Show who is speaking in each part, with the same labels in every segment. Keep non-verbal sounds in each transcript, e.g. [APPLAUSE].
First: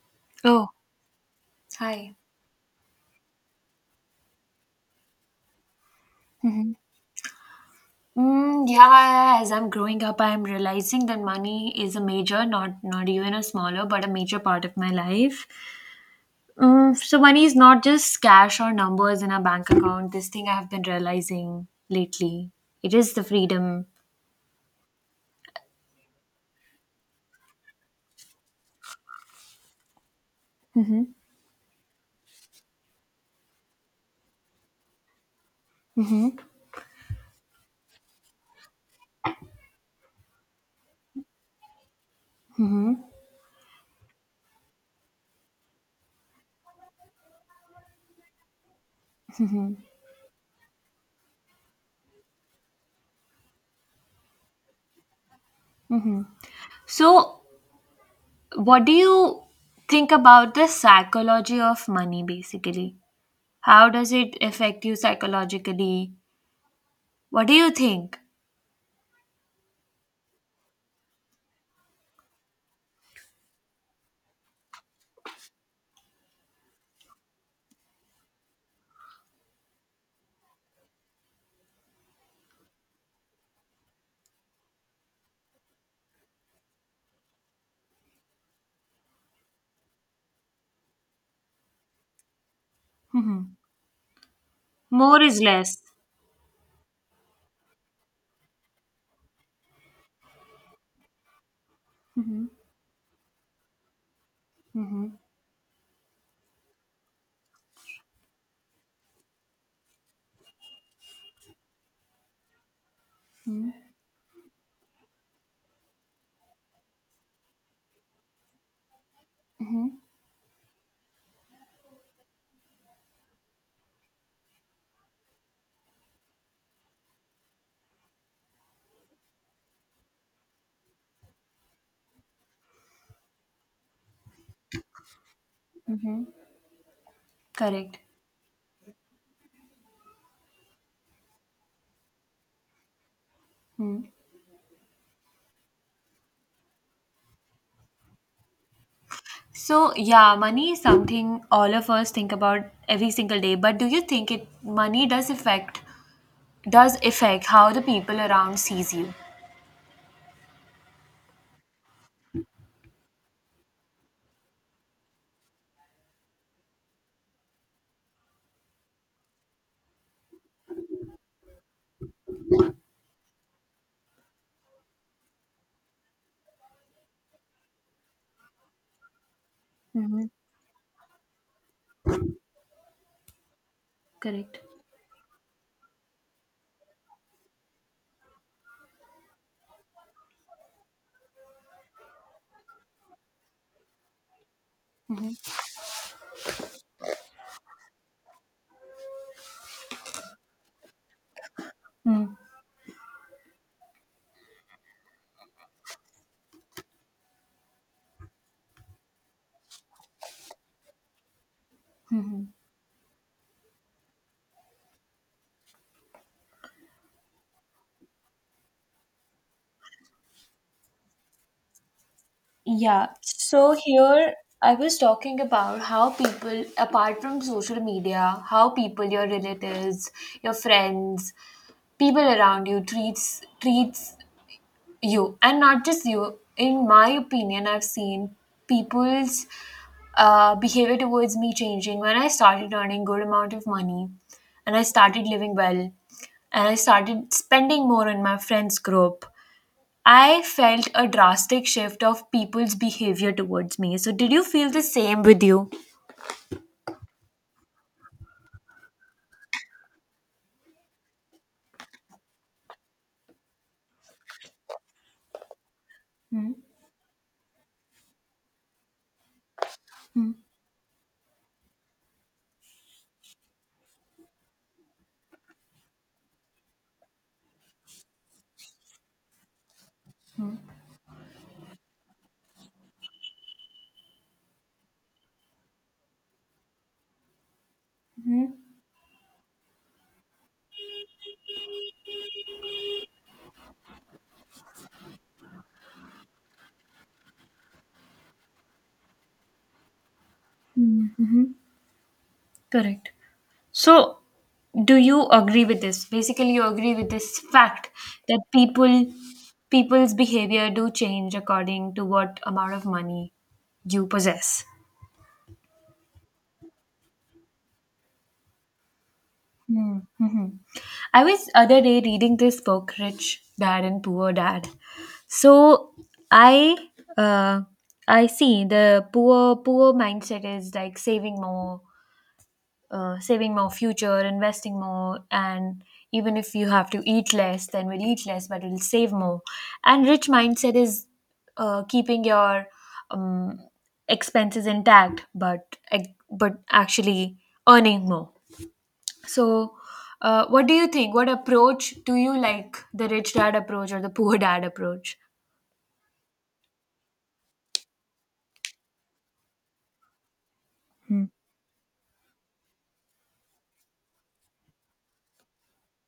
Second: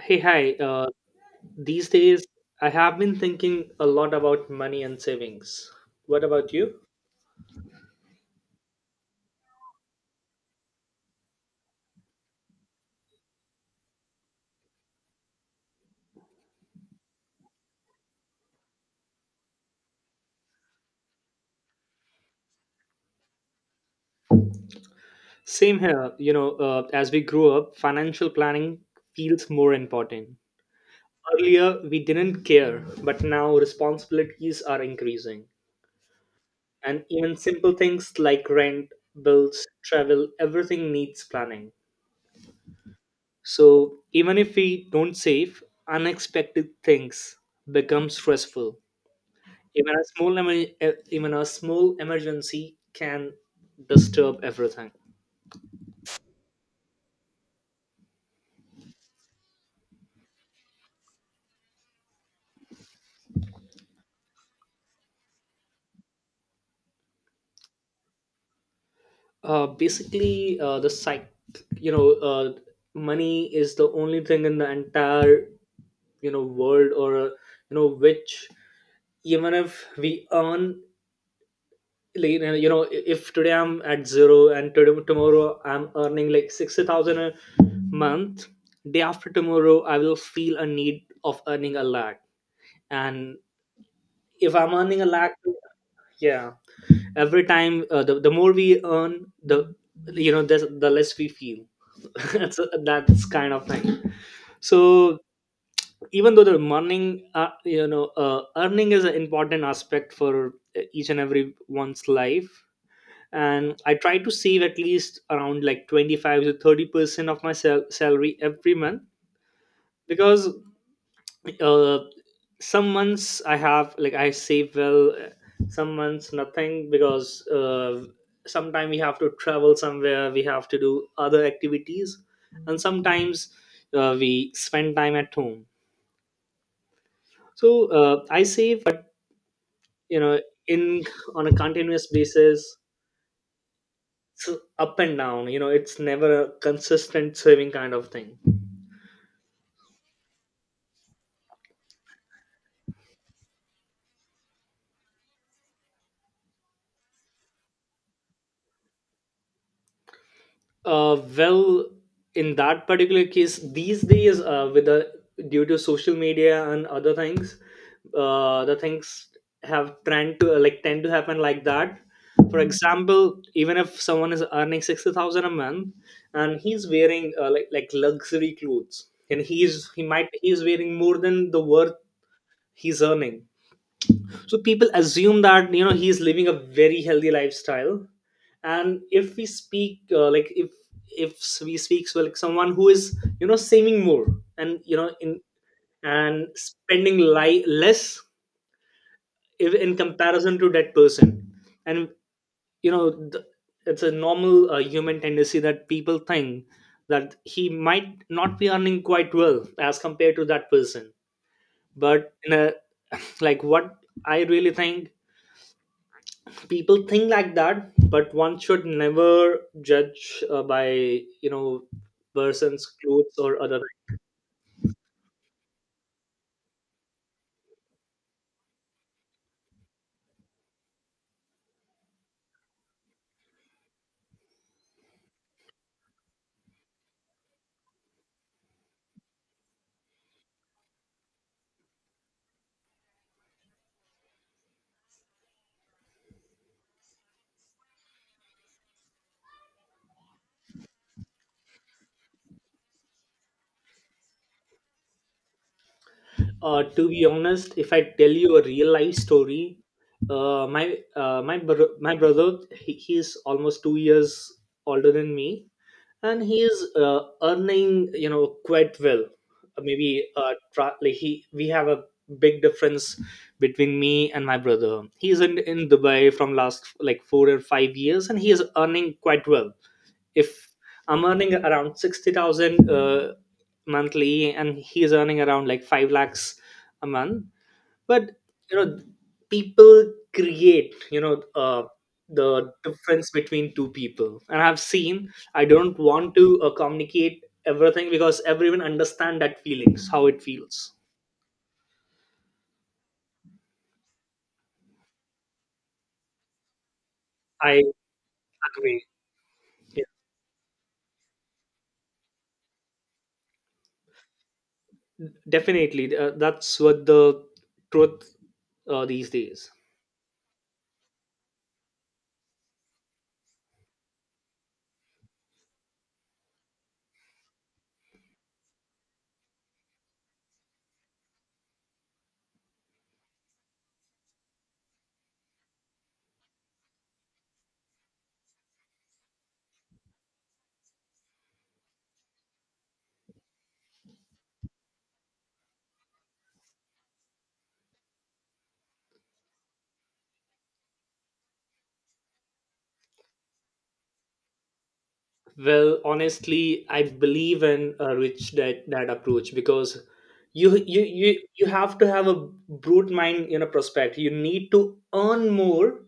Speaker 1: Hey, hi.
Speaker 2: Oh,
Speaker 1: These
Speaker 2: hi.
Speaker 1: days, I have been thinking a lot about money and savings. What about
Speaker 2: Mhm.
Speaker 1: you?
Speaker 2: Yeah, as I'm growing up, I'm realizing that money is a major, not even a smaller, but a major part of my life. Mm, so money is not just cash or numbers in a bank account. This thing I have been realizing lately. It is the freedom.
Speaker 1: Same here. You know, as we grew up, financial planning feels more important.
Speaker 2: Hmm.
Speaker 1: Earlier, we didn't care, but now responsibilities are increasing. And even simple things like rent, bills, travel, everything needs planning.
Speaker 2: Hmm.
Speaker 1: So, even if we don't save, unexpected things become stressful. Even a small emergency can disturb everything.
Speaker 2: So, what do you think about the psychology of money, basically? How does it affect you psychologically? What do you think?
Speaker 1: Basically, the psych, you know, uh, money is the only thing in the entire world, or which even if we earn, if today I'm at zero and today tomorrow I'm earning like 60,000 a month, day after tomorrow I will feel a need of earning a lakh, and
Speaker 2: Hmm.
Speaker 1: if I'm earning a
Speaker 2: More
Speaker 1: lakh,
Speaker 2: is less.
Speaker 1: yeah, every time the more we earn, the you know the less we feel. [LAUGHS]
Speaker 2: Mhm,
Speaker 1: that's that's kind of thing,
Speaker 2: mhm,
Speaker 1: so even though the morning earning is an important aspect for each and every one's life,
Speaker 2: mhm.
Speaker 1: and I try to save at least around like 25 to 30% of my salary every month, because uh, some months I have like I save well, some months nothing because sometimes we have to travel somewhere, we have to do other activities, and sometimes we spend time at home. So
Speaker 2: Correct.
Speaker 1: I save, but you know, in on a continuous basis,
Speaker 2: Mm.
Speaker 1: so up and down. You know, it's never a consistent saving kind of thing.
Speaker 2: So, yeah, money is something all of us think about every single day. But do you think it money does affect, does affect how the people around sees you?
Speaker 1: Well, in that particular case, these days, with the due to social media and other things, the things have trend to like tend to happen like that. For example, even if someone is earning 60,000 a month and he's wearing like luxury clothes, and he's he
Speaker 2: Mm-hmm.
Speaker 1: might he's wearing more than the worth he's earning, so
Speaker 2: Correct.
Speaker 1: people assume that you know he's living a very healthy lifestyle. And if we speak, so like someone who is you know saving more and you know
Speaker 2: Mm-hmm.
Speaker 1: in and less, if, in comparison to that person, and you know th- it's a normal human tendency that people think that he might not be earning quite well as compared to that person, but
Speaker 2: Mm-hmm.
Speaker 1: in a [LAUGHS] like what I really think, people think like that, but one should never judge by you know person's
Speaker 2: Yeah.
Speaker 1: clothes or
Speaker 2: So
Speaker 1: other.
Speaker 2: here I was talking about how people, apart from social media, how people, your relatives, your friends, people around you treats you. And not just you, in my opinion, I've seen people's behavior towards me changing when I started earning good amount of money, and I started living well, and I started spending more on my friends group. I felt a drastic shift of people's behavior towards me. So did you feel the same with you?
Speaker 1: To be honest, if I tell you a real life story, my brother, he's almost 2 years older than me, and he's earning you know quite well. Maybe tra- like he we have a big difference between me and my brother. He's in Dubai from last like 4 or 5 years, and he is earning quite well. If I'm earning around 60,000 monthly and he's earning around like 5 lakhs a month, but you know people create you know uh, the difference between two people, and I've seen, I don't want to communicate everything because everyone understand that feelings, how it feels.
Speaker 2: Correct. So, do you agree with this? Basically, you agree with this
Speaker 1: I
Speaker 2: fact that
Speaker 1: agree. Yeah,
Speaker 2: people's behavior do change according to what amount of money you possess.
Speaker 1: definitely, that's what the truth these days.
Speaker 2: Mm-hmm. I was other day reading this book, Rich Dad and Poor Dad. So I uh, I see the poor mindset is like saving more, saving more, future, investing more, and even if you have to eat less, then we'll eat less, but we'll save more. And rich mindset is keeping your um, expenses intact, but actually earning more. So what do you think? What approach do you like, the rich dad approach or the poor dad approach?
Speaker 1: Well, honestly, I believe in a rich that approach, because you have to have a brute mind in a prospect. You need to earn more,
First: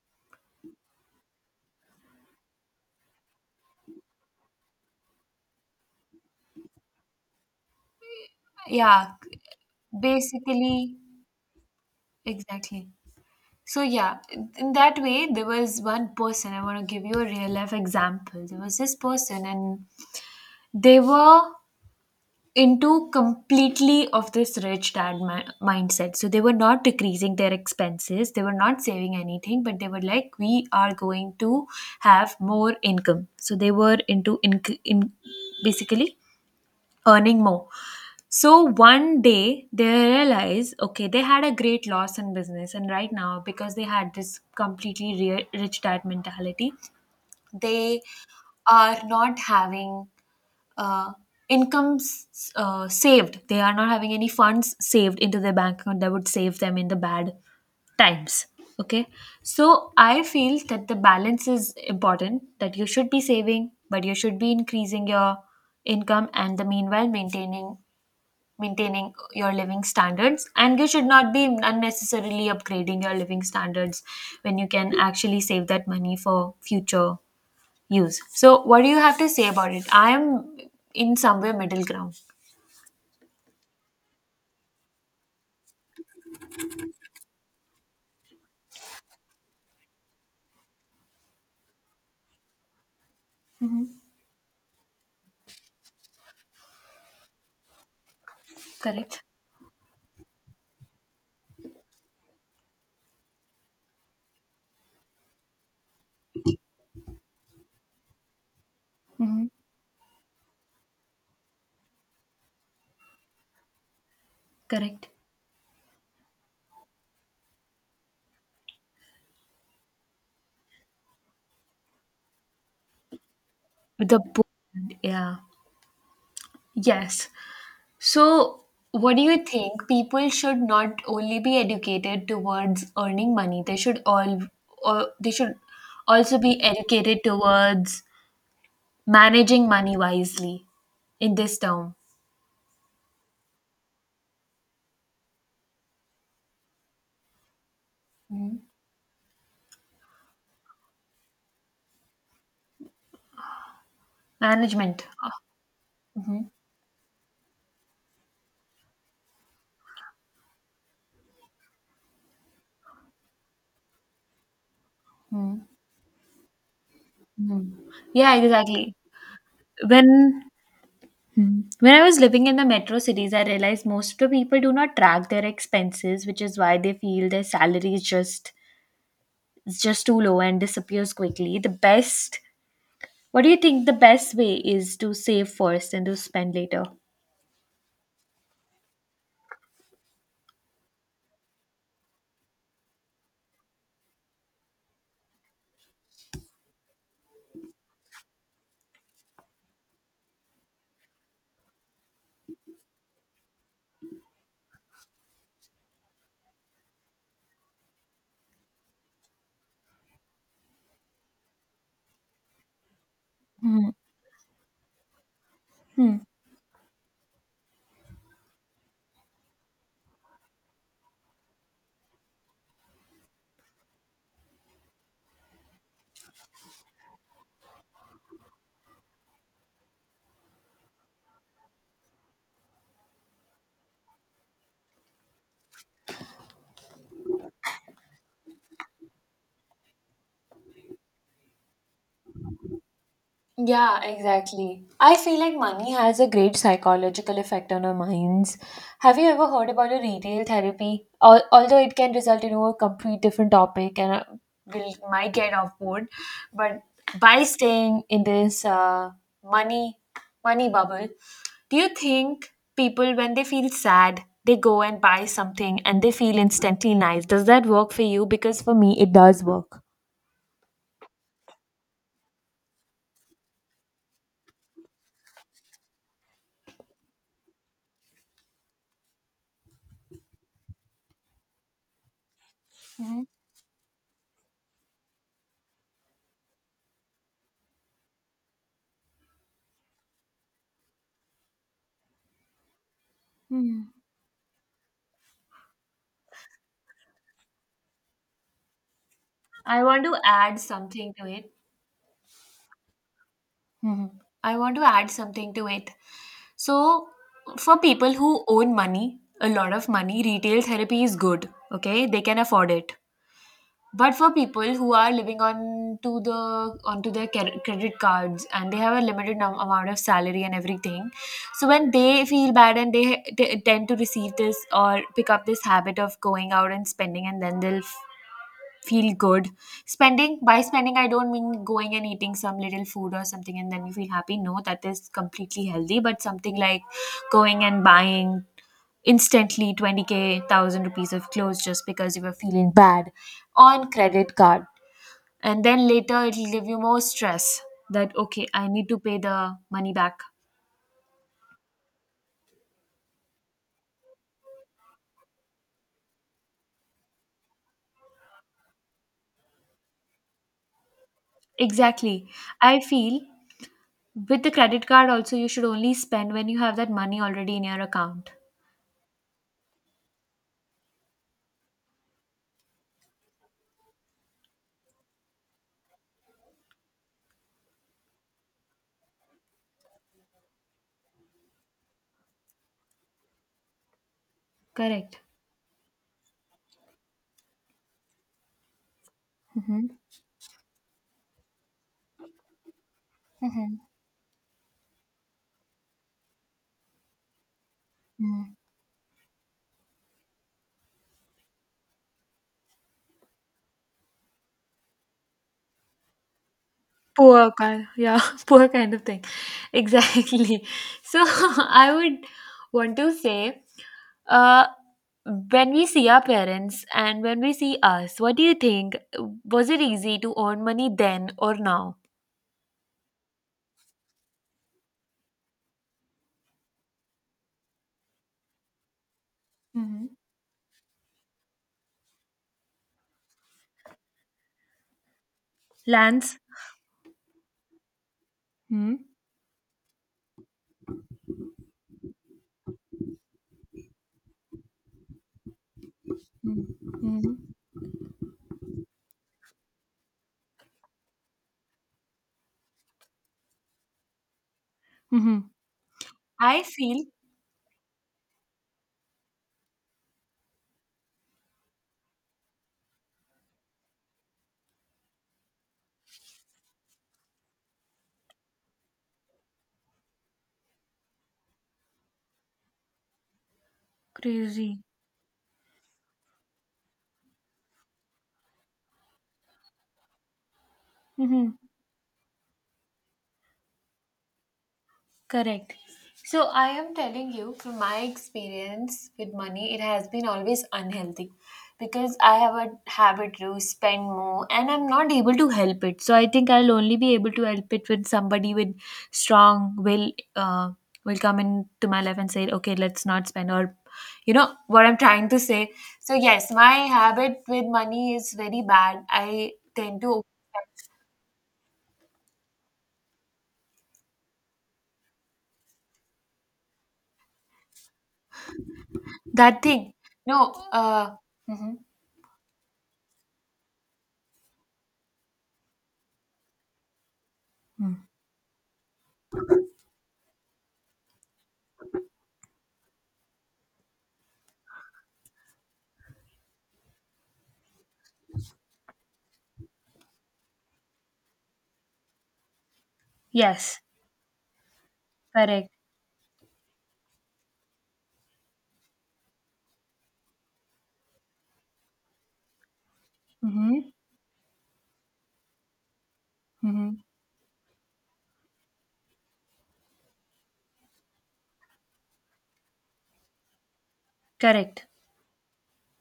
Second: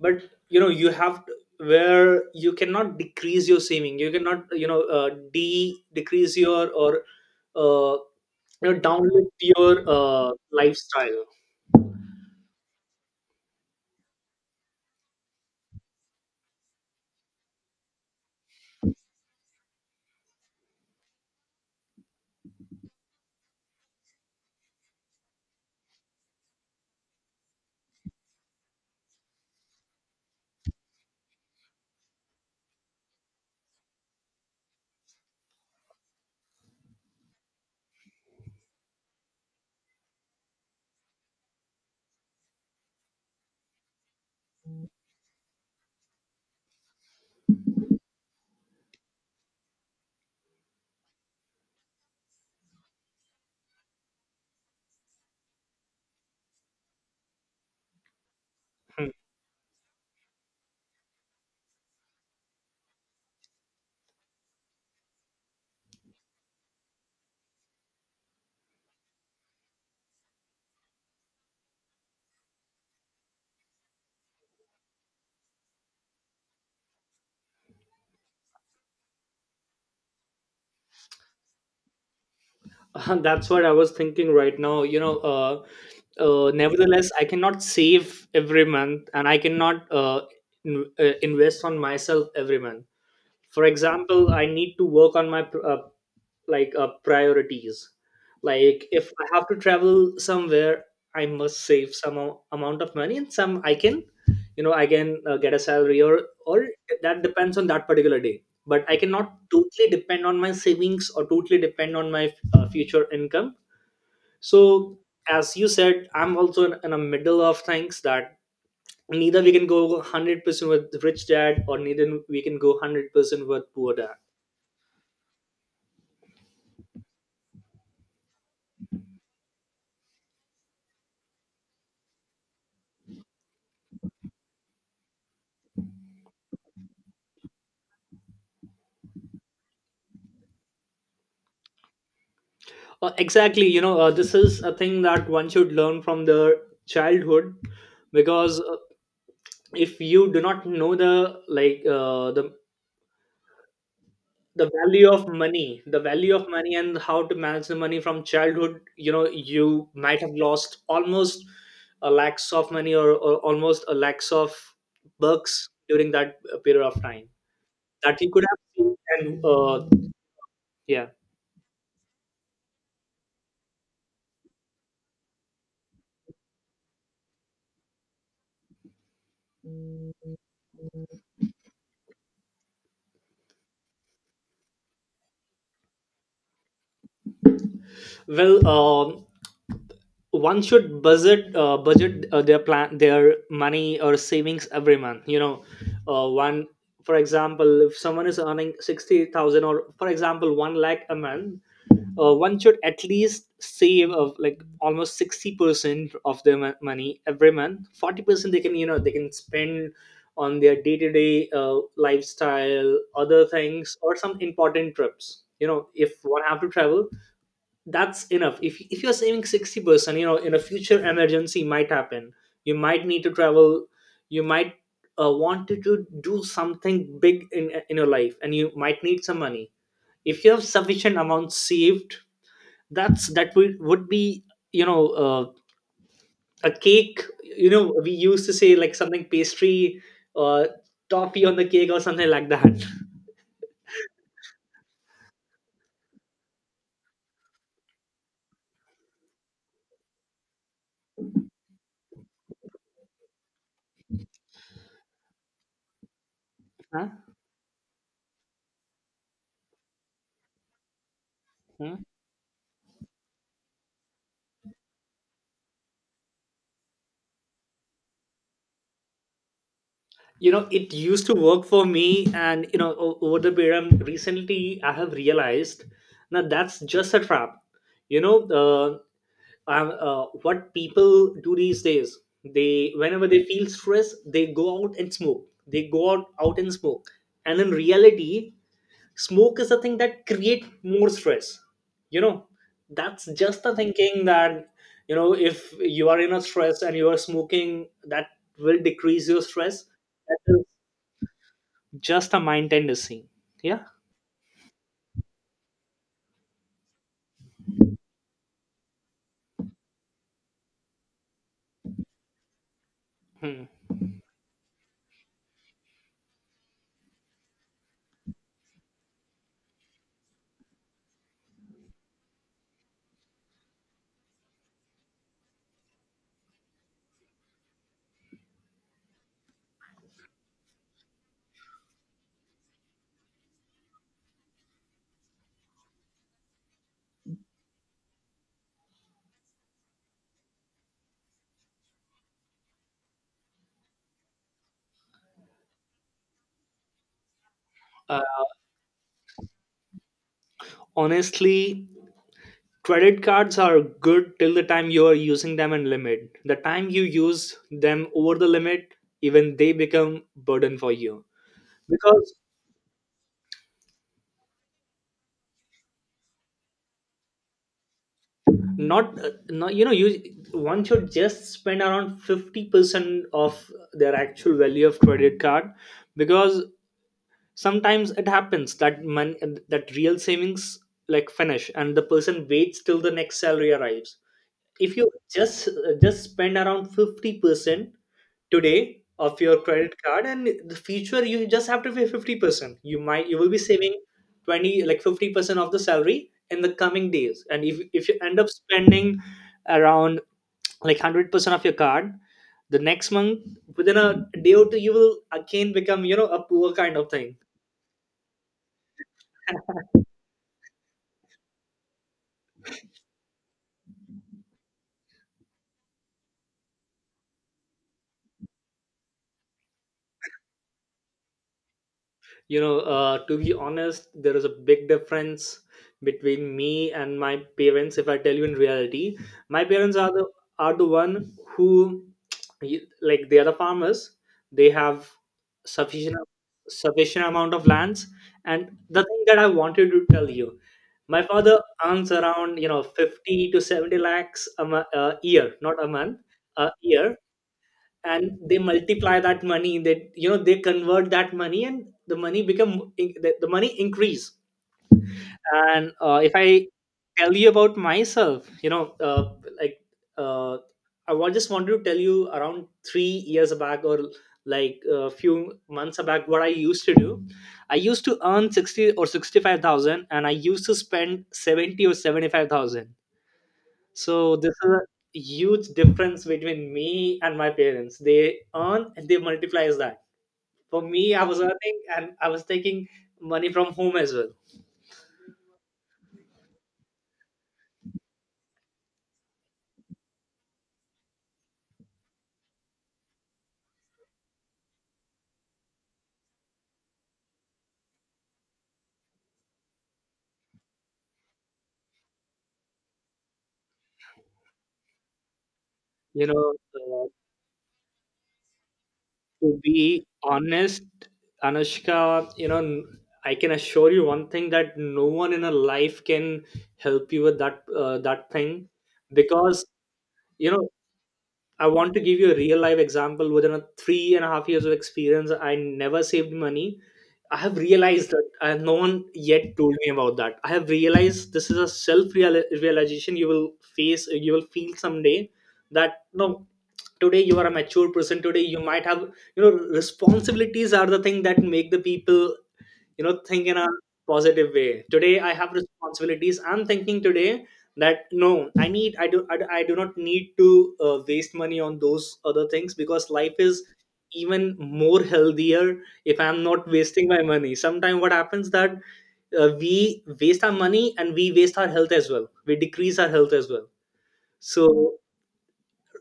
Speaker 1: but you know you have to, where you cannot decrease your saving. You cannot you know de decrease your or uh, you know
Speaker 2: Yeah,
Speaker 1: downlift your
Speaker 2: basically,
Speaker 1: lifestyle.
Speaker 2: exactly. So yeah, in that way, there was one person. I want to give you a real life example. There was this person, and they were into completely of this rich dad mindset. So they were not decreasing their expenses. They were not saving anything, but they were like, "We are going to have more income." So they were in basically earning more. So one day they realize, okay, they had a great loss in business, and right now because they had this completely rich dad mentality, they are not having uh, incomes saved. They are not having any funds saved into their bank account that would save them in the bad times. Okay, so I feel that the balance is important. That you should be saving, but you should be increasing your income and the meanwhile maintaining your living standards, and you should not be unnecessarily upgrading your living standards when you can actually save that money for future use. So what do you have to say about it? I am in somewhere middle ground.
Speaker 1: [LAUGHS] That's what I was thinking right now. Nevertheless, I cannot save every month, and I cannot invest on myself every month. For
Speaker 2: Mm-hmm.
Speaker 1: example, I need to work on my priorities, like if
Speaker 2: Correct.
Speaker 1: I have to travel somewhere, I must save some amount of money and some I can you know I can get a salary or that depends on that particular day, but I cannot
Speaker 2: Mm-hmm.
Speaker 1: totally depend on my savings or totally depend on my future income. So
Speaker 2: Correct.
Speaker 1: as you said, I'm also in a middle of things, that neither we can go 100% with rich dad or neither we can go 100% with poor dad.
Speaker 2: The board, yeah. Yes. So what do you think? People should not only be educated towards earning money, they should all, or they should also be educated towards managing money wisely in this term.
Speaker 1: Exactly. You know, this is a thing that one should learn from their childhood, because
Speaker 2: Mhm.
Speaker 1: if you do not know the the
Speaker 2: Management.
Speaker 1: value of
Speaker 2: Ah,
Speaker 1: money, the value of
Speaker 2: mhm,
Speaker 1: money, and how to manage the money from childhood, you know, you might have lost almost a lakhs of money, or almost a lakhs of
Speaker 2: mhm,
Speaker 1: bucks during that period of time
Speaker 2: mhm.
Speaker 1: that you
Speaker 2: Yeah,
Speaker 1: could have
Speaker 2: exactly.
Speaker 1: seen, and
Speaker 2: When
Speaker 1: yeah.
Speaker 2: mhm, when I was living in the metro cities, I realized most of the people do not track their expenses, which is why they feel their salary is just too low and disappears quickly. The best, what do you think the best way is, to save first and to spend later?
Speaker 1: Well, um, one should budget their money or savings every month, you know. One For example, if someone is earning 60,000 or for example 1 lakh a month, one should at least save of like almost 60% of their money every month. 40% they can you know they can spend on their day-to-day lifestyle, other things, or some important trips, you know, if
Speaker 2: Mhm.
Speaker 1: one have to travel. That's enough. If you're saving 60%, you know, in a future emergency might happen, you might need to travel, you might want to do something big in your life, and you might need some money. If you have sufficient amount saved, that's that would be you know a cake, you know, we used to say like something pastry, uh, toffee on the cake or something like that.
Speaker 2: Yeah, exactly. I feel like money has a great psychological effect on our minds. Have you ever heard about a retail therapy? Although it can result in a complete different topic and will might get off board, but
Speaker 1: Huh?
Speaker 2: by staying in this money money bubble, do you
Speaker 1: Huh?
Speaker 2: think people when they feel sad they go and buy something and they feel instantly nice? Does that work for you? Because for me, it does work.
Speaker 1: You know, it used to work for me, and you know over the period, recently I have realized that that's just a trap, you know. uh, what people do these days, they whenever they feel stress they go out and smoke, they go out and smoke, and in reality smoke is a thing that create more stress, you know. That's just the
Speaker 2: Hmm.
Speaker 1: thinking that you know if you are in a stress and you are smoking that will decrease your stress,
Speaker 2: I want to add something to it.
Speaker 1: just a mind tendency. Yeah.
Speaker 2: Mhm. I want to add something to it. So, for people who own money, a lot of money, retail therapy is good. Okay, they can afford it.
Speaker 1: Hmm.
Speaker 2: But for people who are living on to the onto their credit cards and they have a limited amount of salary and everything, so when they feel bad and they tend to receive this or pick up this habit of going out and spending, and then they'll feel good. Spending, by spending, I don't mean going and eating some little food or something and then you feel happy. No, that is completely healthy. But something like going and buying instantly 20k thousand rupees of clothes just because you were feeling bad on credit card, and then later it'll give you more stress that,
Speaker 1: Uh,
Speaker 2: okay, I need to pay the money back.
Speaker 1: Honestly, credit cards are good till the time you are using them in limit. The time you use them over the limit, even they become burden for you,
Speaker 2: Exactly.
Speaker 1: because
Speaker 2: I feel with the credit card also you should only spend when you have that money already in your account.
Speaker 1: not, not you know you, one should just spend around 50% of their actual value of credit card, because sometimes it happens that man, that real savings like finish and the person waits till the next salary arrives. If you
Speaker 2: Correct.
Speaker 1: just spend around 50% today of your credit
Speaker 2: Mm-hmm.
Speaker 1: card and the future you just have to pay 50%, you might, you will be
Speaker 2: Mm-hmm.
Speaker 1: saving 20 like 50% of the salary in the coming days. And if you end up spending around like 100% of your card the next month, within a day or two you will again become you know a poor kind of thing.
Speaker 2: Poor kind, yeah, [LAUGHS] poor kind of thing. [LAUGHS] Exactly. So [LAUGHS] I would want to say, uh, when we see our parents and when we see us, what do you think? Was it easy to earn money then or now?
Speaker 1: You know, to be honest, there is a big difference between me and my parents. If I tell you in reality, my parents
Speaker 2: Mm-hmm.
Speaker 1: are the one who like they are the farmers, they have sufficient
Speaker 2: Lance,
Speaker 1: sufficient amount of lands, and
Speaker 2: mm-hmm.
Speaker 1: the thing that I wanted to tell you, my father earns around you know 50 to 70 lakhs a year, not a month, a year. And they multiply that money, that you know they convert that money and the money become the money increase.
Speaker 2: Mm-hmm.
Speaker 1: And if
Speaker 2: I
Speaker 1: I
Speaker 2: feel
Speaker 1: tell you about myself, you know, like uh, just wanted to tell you, around 3 years back or like a few months back, what I used to do, I used to earn 60 or 65,000 and I used to spend 70 or 75,000. So this is
Speaker 2: crazy.
Speaker 1: a huge difference between me and my parents. They earn and they multiply that. For me, I was
Speaker 2: Hmm.
Speaker 1: earning and I was taking money from home as well.
Speaker 2: Correct. So I am telling you from my experience with money, it has been always unhealthy because I have a habit to spend more and I'm not able to help it. So I think I'll only be able to help it when somebody with strong will come into my life and say, okay, let's not spend, or you know what I'm trying to say. So
Speaker 1: You
Speaker 2: yes,
Speaker 1: know,
Speaker 2: my
Speaker 1: uh,
Speaker 2: habit with money is very bad. I
Speaker 1: to
Speaker 2: tend
Speaker 1: be
Speaker 2: to
Speaker 1: honest, Anushka, I can assure you one thing, that no one in a life can help you with that thing,
Speaker 2: that
Speaker 1: because
Speaker 2: thing.
Speaker 1: you
Speaker 2: No,
Speaker 1: know I
Speaker 2: mhm.
Speaker 1: want to give you a real life example. Within a three and a half years of experience, I never saved money. I have
Speaker 2: Mm.
Speaker 1: realized that, and no one yet told me about that. I have realized this is a self realization, you will face, you will feel someday that no, today you are a mature person. Today you might have, responsibilities are the thing that make the people think in a
Speaker 2: Yes.
Speaker 1: positive way. Today I have
Speaker 2: Correct.
Speaker 1: responsibilities. I'm thinking today that no, I need I do I, do- I do not need to waste money on those other things because life is
Speaker 2: Mm-hmm.
Speaker 1: even more healthier if I'm not
Speaker 2: Mm-hmm.
Speaker 1: wasting my money. Sometimes what happens that we waste our money and we waste our health as well. We decrease our health as well.
Speaker 2: Correct.
Speaker 1: So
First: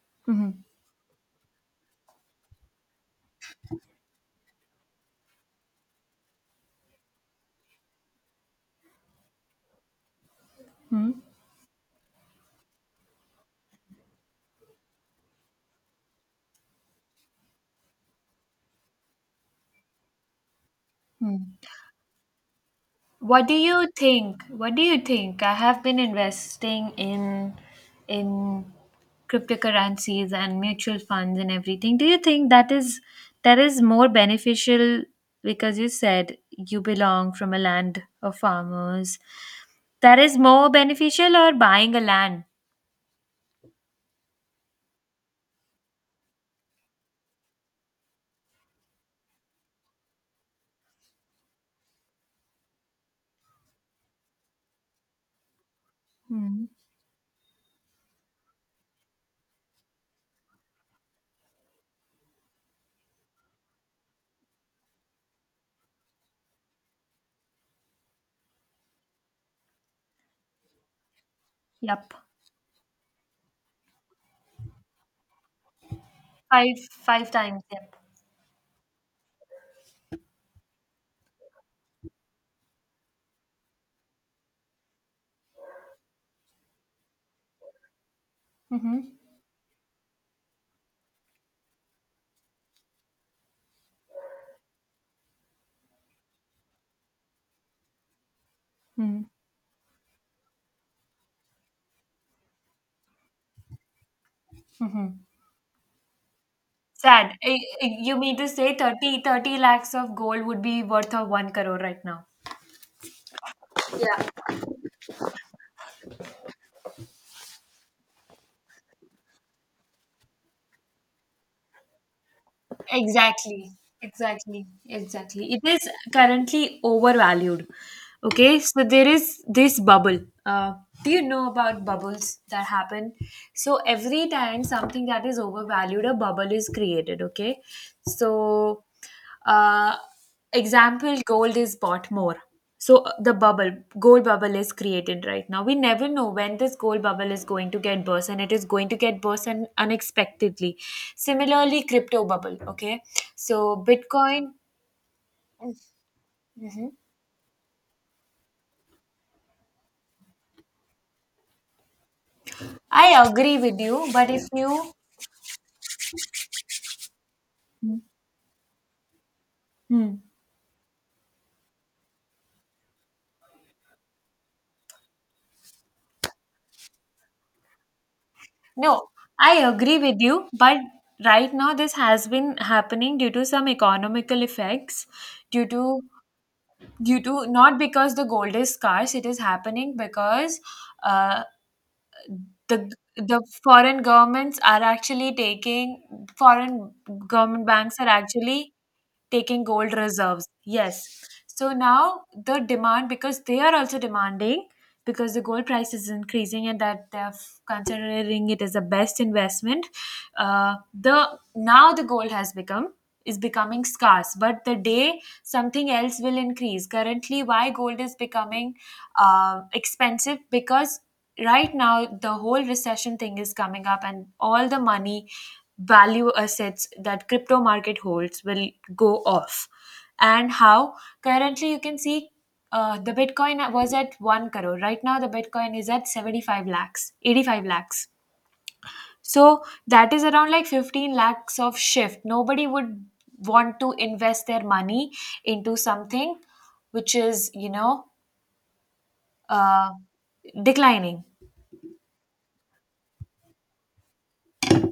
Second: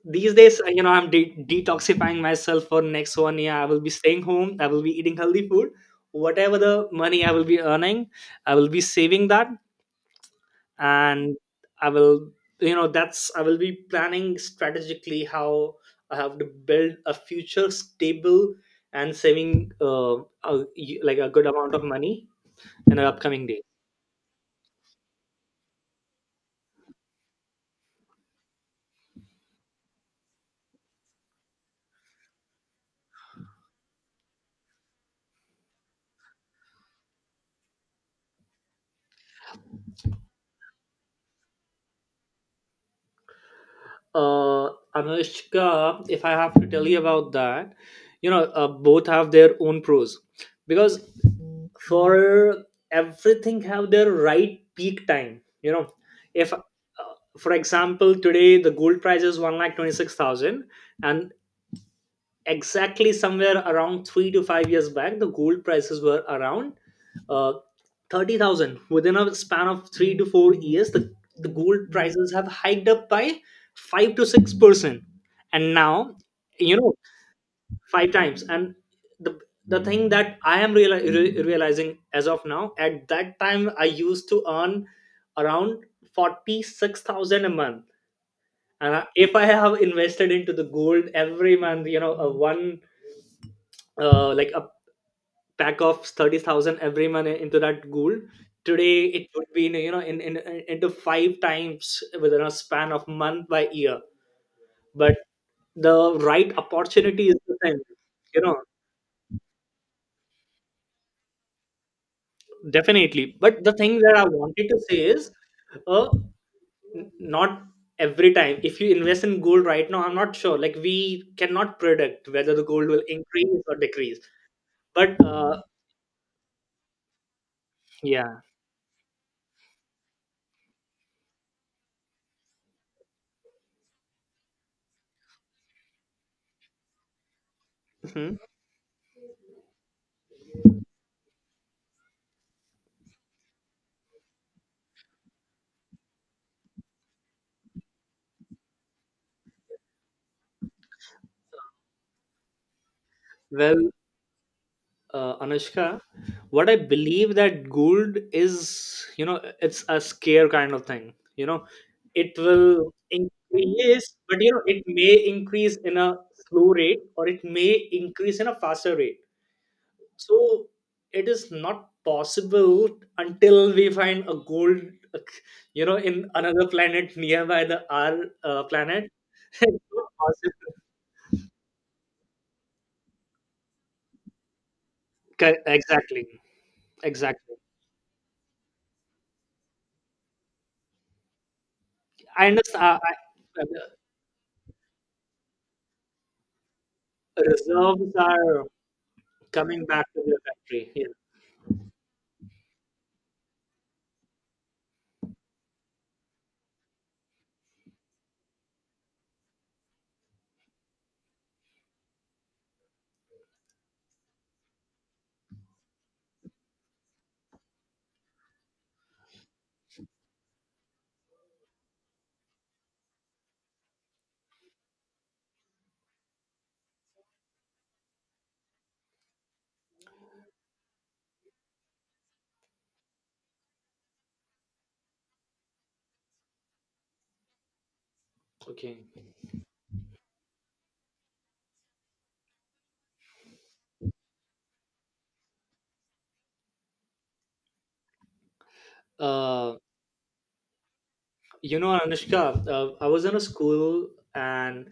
Speaker 1: these
Speaker 2: Mm-hmm.
Speaker 1: days, I'm detoxifying myself for next 1 year. I will be staying home. I will be eating healthy food. Whatever the money I will be earning, I will be saving that.
Speaker 2: Mm-hmm.
Speaker 1: And I will you know that's I will be planning strategically how I have to build a future stable, and saving a, like a good amount of money in the upcoming
Speaker 2: What do
Speaker 1: day.
Speaker 2: you think? What do you think? I have been investing in cryptocurrencies and mutual funds and everything. Do you think that is, that is more beneficial because you said you belong from a land of farmers? That is more beneficial or buying a land?
Speaker 1: uh, Anushka, if I have to tell you about that, both have their own pros because for everything have their right peak time. You know, if
Speaker 2: Mm-hmm.
Speaker 1: for example, today the gold price is 1,26,000, and exactly somewhere around 3 to 5 years back, the gold prices were around uh, 30,000. Within a span of 3 to 4 years, the gold
Speaker 2: Yep.
Speaker 1: prices have hiked up by 5 to 6%. And now, you
Speaker 2: Five,
Speaker 1: know,
Speaker 2: five times. Yep.
Speaker 1: five times. And the, the thing that I am realizing as of now, at that time, I used to earn around 46,000 a month. And
Speaker 2: Mm-hmm.
Speaker 1: if I have invested into the gold every month, you know, a one like a pack of 30,000 every month into that goal. Today it would be in, you know in- into five times within a span of month by year.
Speaker 2: Mm-hmm.
Speaker 1: But the right opportunity is
Speaker 2: Sad. Eh,
Speaker 1: the thing.
Speaker 2: eh, you mean
Speaker 1: you
Speaker 2: to
Speaker 1: know
Speaker 2: say thirty lakhs of gold would be worth of 1 crore right now?
Speaker 1: Definitely. But the thing that I
Speaker 2: Yeah.
Speaker 1: wanted to say is uh, not every time. If you invest in gold right now, I'm not sure, like we cannot predict whether the gold will increase
Speaker 2: Exactly.
Speaker 1: or decrease.
Speaker 2: Exactly.
Speaker 1: But
Speaker 2: Exactly. It is currently overvalued.
Speaker 1: yeah.
Speaker 2: Okay, so there is this bubble. Uh, do you know about bubbles that happen? So every time something that is overvalued, a bubble is created. Okay,
Speaker 1: Mhm.
Speaker 2: so uh, example, gold is bought more. So the bubble, gold bubble is created right now. We never know when this gold bubble is going to get burst, and it is going to get burst unexpectedly. Similarly, crypto bubble. Okay, so
Speaker 1: Well,
Speaker 2: Bitcoin.
Speaker 1: Anushka, what I believe that gold is, it's a scare kind of thing. It will
Speaker 2: I agree with you,
Speaker 1: increase,
Speaker 2: but
Speaker 1: but
Speaker 2: if
Speaker 1: it
Speaker 2: you,
Speaker 1: may increase in a slow rate, or it may increase in a faster rate.
Speaker 2: hmm,
Speaker 1: So it is not possible until we find a gold, in another planet nearby the our
Speaker 2: no,
Speaker 1: planet. [LAUGHS]
Speaker 2: I
Speaker 1: It's
Speaker 2: agree
Speaker 1: not
Speaker 2: with you, but
Speaker 1: possible.
Speaker 2: right now this has been happening due to some economical effects, due to,
Speaker 1: Exactly.
Speaker 2: due to,
Speaker 1: Exactly.
Speaker 2: not because the gold is scarce, it is happening because uh,
Speaker 1: I
Speaker 2: the
Speaker 1: understand.
Speaker 2: the foreign governments are actually taking foreign government banks are
Speaker 1: Reserves are
Speaker 2: actually taking
Speaker 1: coming
Speaker 2: gold
Speaker 1: back to their
Speaker 2: reserves.
Speaker 1: country. Yeah.
Speaker 2: Yes. So now the demand, because they are also demanding because the gold price is increasing and that they're considering it as the best investment. Uh, the now the gold has become, is becoming scarce, but the day something else will increase. Currently, why gold is becoming expensive, because right now the whole recession thing is coming up and all the money value assets that crypto market holds will go off. And how currently you can see the bitcoin was at 1 crore, right now the bitcoin is at 75 lakhs, 85 lakhs,
Speaker 1: Okay.
Speaker 2: so that is around like 15 lakhs of shift. Nobody would want to invest their money into something which is, you know,
Speaker 1: Uh,
Speaker 2: uh, declining.
Speaker 1: Anushka, I was in a school, and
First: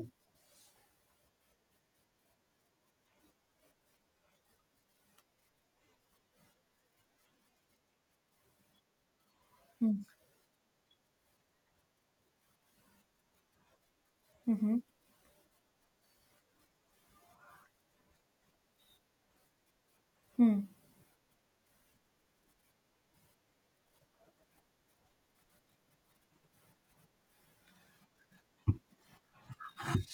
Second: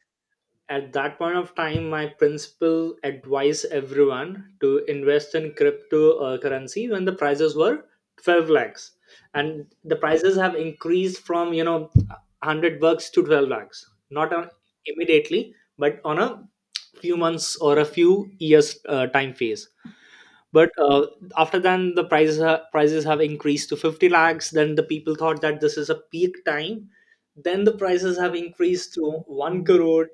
Speaker 1: at that point of time, my principal advised everyone to invest in cryptocurrency when the prices were 12 lakhs. And the prices have increased from, 100 bucks to 12 lakhs. Not on immediately, but on a few months or a few years time phase.
Speaker 2: Mm-hmm.
Speaker 1: But after then the prices have increased to 50 lakhs. Then the people thought that this is a peak time. Then the prices have increased to 1 crore.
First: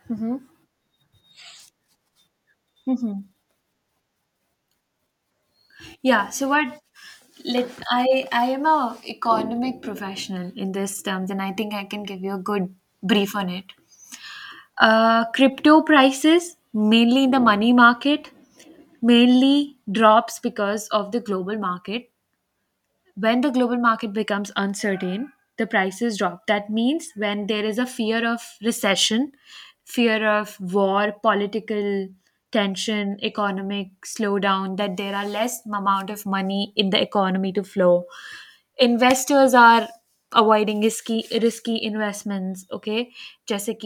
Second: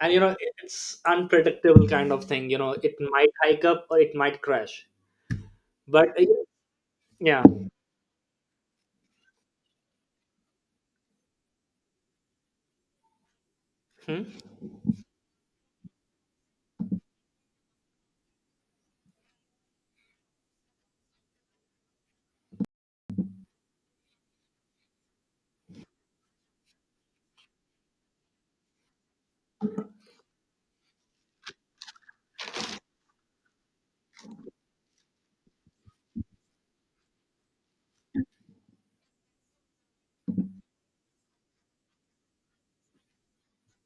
Speaker 1: And
Speaker 2: Mm-hmm.
Speaker 1: it's unpredictable kind of thing. It
Speaker 2: Mm-hmm.
Speaker 1: might hike up or it might crash. But
Speaker 2: Yeah. So what?
Speaker 1: yeah.
Speaker 2: Let I am a economic professional in this terms, and I think I can give you a good brief on it.
Speaker 1: Hmm.
Speaker 2: Crypto prices, mainly in the money market, mainly drops because of the global market. When the global market becomes uncertain, the prices drop. That means when there is a fear of recession, fear of war, political tension, economic slowdown, that there are less amount of money in the economy to flow. Investors are avoiding risky investments, okay? just like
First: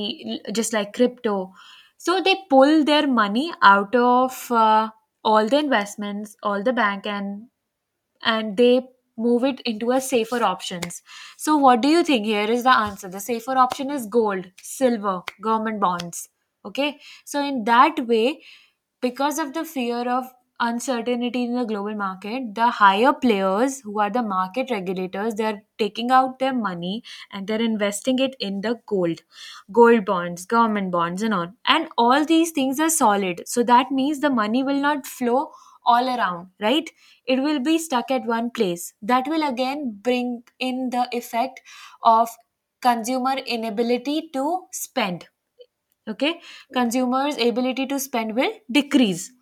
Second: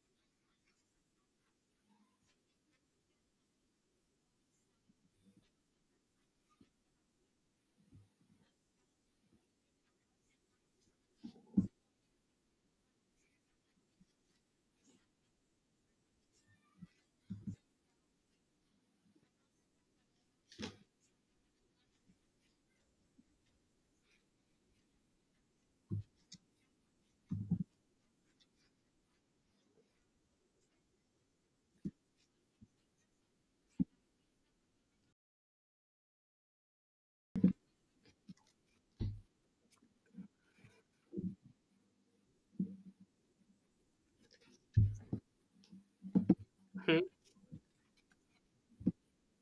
Speaker 2: just like crypto. So they pull their money out of all the investments, all the bank, and they move it into a safer options. So what do you think? Here is the answer: the safer option is gold, silver, government bonds, okay? So in that way, because of the fear of uncertainty in the global market, the higher players, who are the market regulators, they're taking out their money, and they're investing it in the gold, gold bonds, government bonds, and all these things are solid. So that means the money will not flow all around, right? It will be stuck at one place. That will again bring in the effect of consumer inability to spend. Okay,
Speaker 1: Hmm.
Speaker 2: consumers' ability to spend will decrease,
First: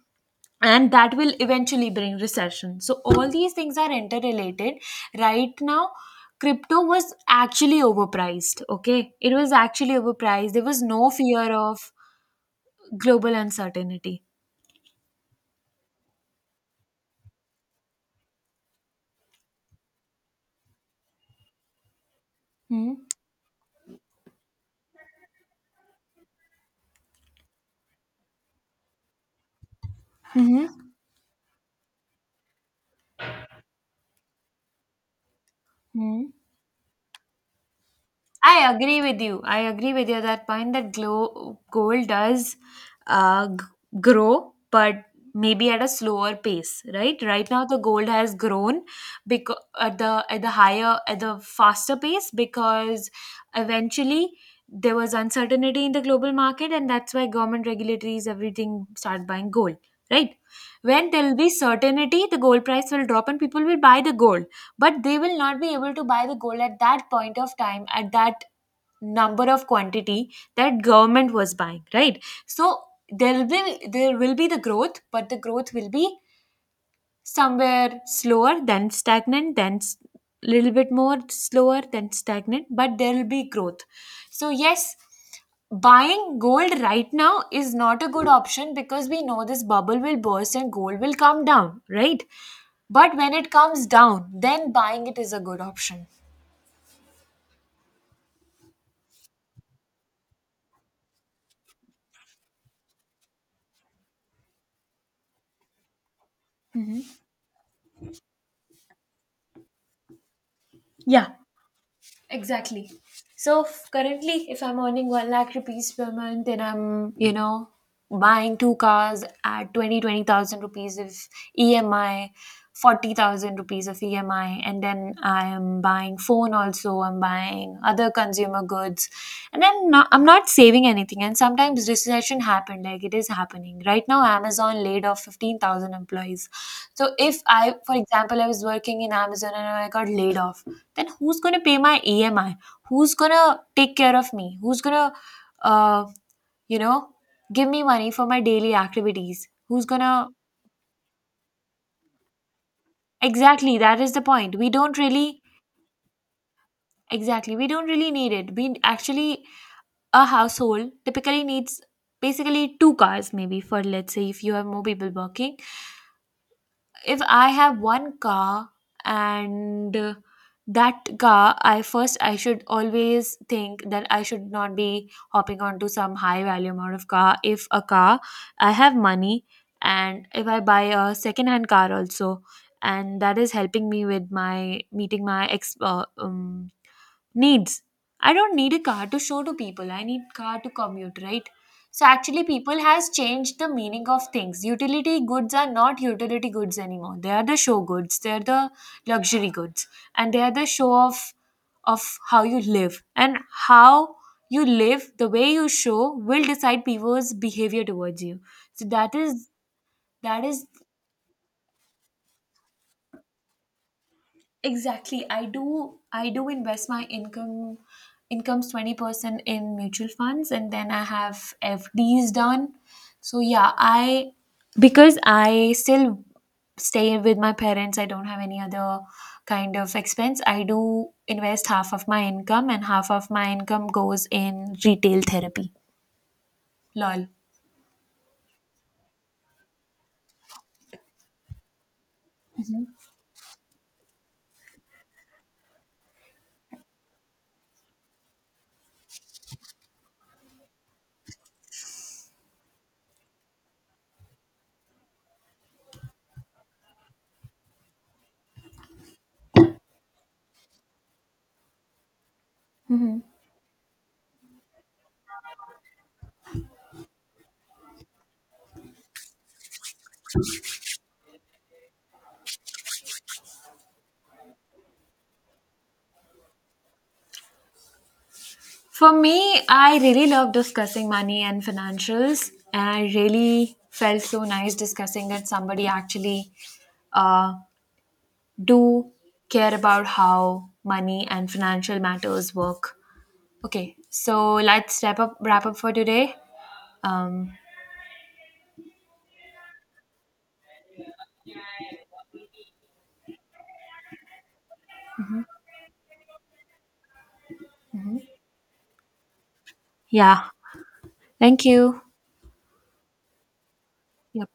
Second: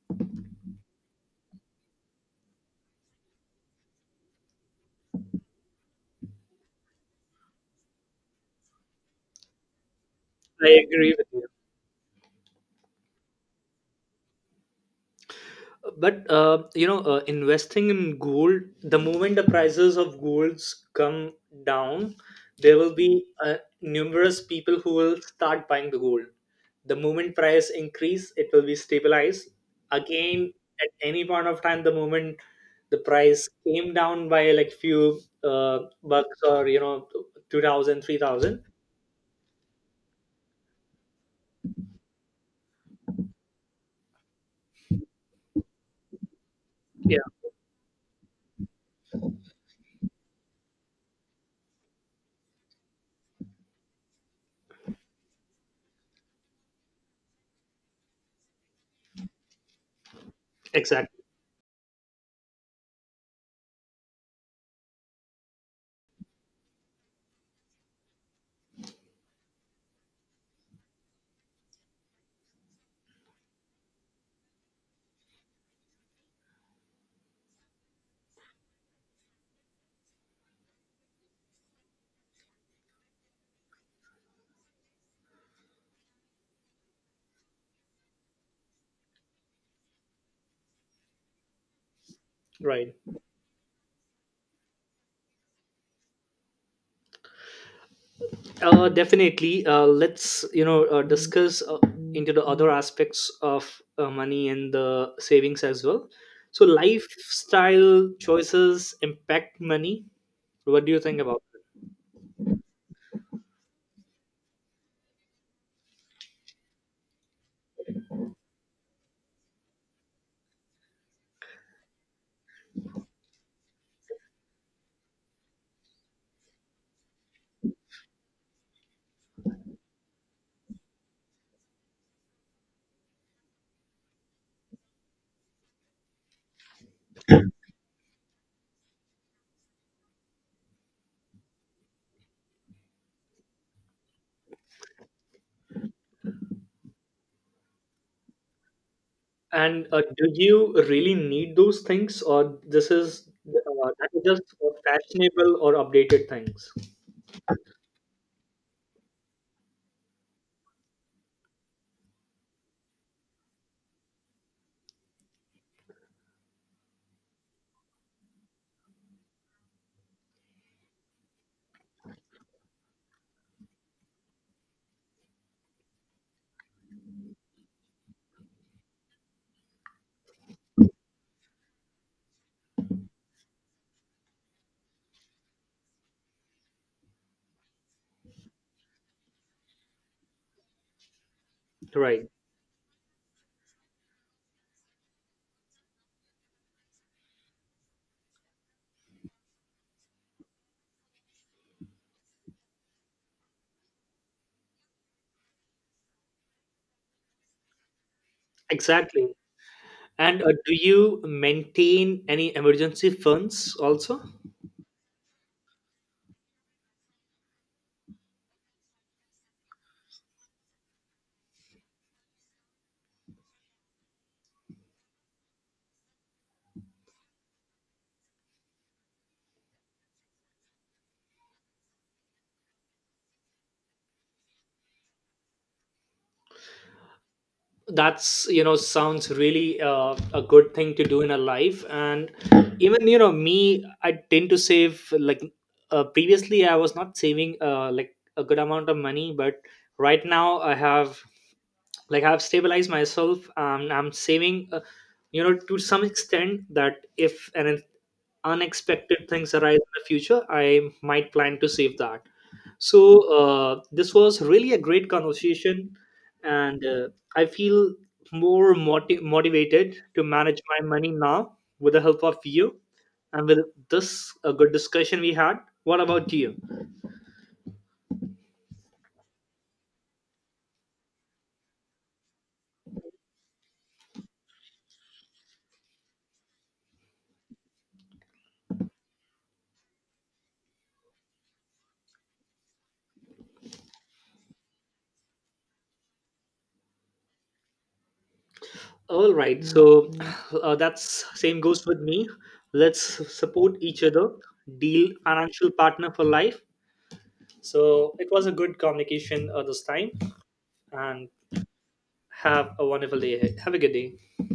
Speaker 2: and that will eventually bring recession. So, all these things are interrelated. Right now, crypto was actually overpriced. Okay, it was actually overpriced, there
Speaker 1: I
Speaker 2: was no
Speaker 1: agree with you,
Speaker 2: fear of global uncertainty.
Speaker 1: but investing in gold, the moment the prices of golds come down, there will
Speaker 2: Hmm.
Speaker 1: be numerous people who will start buying the gold. The moment price increase, it will be stabilized again
Speaker 2: Mm-hmm.
Speaker 1: at any point of time, the moment the price came down by like few bucks or 2,000, 3,000.
Speaker 2: I agree with you. I agree with you at that point, that gold does uh, g- grow, but maybe at a slower pace,
Speaker 1: Yeah.
Speaker 2: right? Right now, the gold has grown because at the faster pace, because eventually there was uncertainty in the global market, and that's why government regulatories, everything, start buying gold, right? When
Speaker 1: Exactly.
Speaker 2: there will be certainty, the gold price will drop, and people will buy the gold, but they will not be able to buy the gold at that point of time, at that number of quantity that government was buying, right? So there will be the growth, but the growth will be somewhere slower then stagnant, little bit more slower then stagnant, but there will be growth. So yes, buying gold right now is not a good option, because we know this bubble will burst and gold will come down, right?
Speaker 1: Right.
Speaker 2: But when it comes down, then buying it is a good option.
Speaker 1: Definitely. Let's discuss into the other aspects of money and the savings as well. So lifestyle choices impact money. What do you think
Speaker 2: Yeah.
Speaker 1: about it?
Speaker 2: Exactly. So currently, if I'm earning one lakh rupees per month, then I'm buying two cars at twenty thousand rupees of EMI, 40,000 rupees of EMI, and then I am buying phone also. I'm buying other consumer goods, and I'm not saving anything. And sometimes recession happened, like it is happening right now. Amazon laid off 15,000 employees. So if I, for example, I was working in Amazon and I got laid off, then who's going to pay my EMI? Who's going to take care of me? Who's going to uh, you know give me money for my daily activities? Who's
Speaker 1: And
Speaker 2: going to—
Speaker 1: do you really need those things, or this is
Speaker 2: exactly, that
Speaker 1: that
Speaker 2: is the
Speaker 1: is just
Speaker 2: point, we
Speaker 1: for
Speaker 2: don't really—
Speaker 1: fashionable or updated things?
Speaker 2: exactly, we don't really need it. We actually— a household typically needs basically two cars, maybe. For, let's say, if you have more people working, if I have one car, and that car, I— first, I should always think that I should not be hopping onto some high value amount of car. If a car, I have money, and if I buy a second hand car also, and that is helping me with my meeting my ex needs. I don't need a car to show to people. I need car to commute, right? So
Speaker 1: Right.
Speaker 2: actually, people has changed the meaning of things. Utility goods are not utility goods anymore. They are the show goods. They are the luxury goods. And they are the show of how you live, and how you live, the way you show, will decide people's behavior towards you. So that
Speaker 1: Exactly.
Speaker 2: is,
Speaker 1: And
Speaker 2: that is—
Speaker 1: do you maintain any emergency funds also?
Speaker 2: Exactly. I do invest my income's 20% in mutual funds, and then I have FDs done. So yeah, I because I still stay with my parents, I don't have any other kind of expense. I do invest half of my income, and half of my income goes in retail therapy. Lol.
Speaker 1: That's, sounds really a good thing to do in a life. And even, me, I tend to save, like previously I was not saving like a good amount of money, but right now I have like I've stabilized myself, and I'm saving to some extent that if an unexpected things arise in the future, I might plan to save that. So this was really a great conversation. And I feel more motivated to manage my money now, with the help of you, and with this a good discussion we had. What about you?
Speaker 2: For me, I really love discussing money and financials, and I really felt so nice discussing it. Somebody actually uh, do care about how money and financial matters work. Okay, so let's wrap up for today. Um,
Speaker 1: All right, so [SIGHS] that's same goes with me. Let's support each other, deal financial partner for life. So it was a good communication this time,
Speaker 2: yeah,
Speaker 1: and
Speaker 2: thank you.
Speaker 1: have a wonderful day ahead. Have a good day.
Speaker 2: Yep.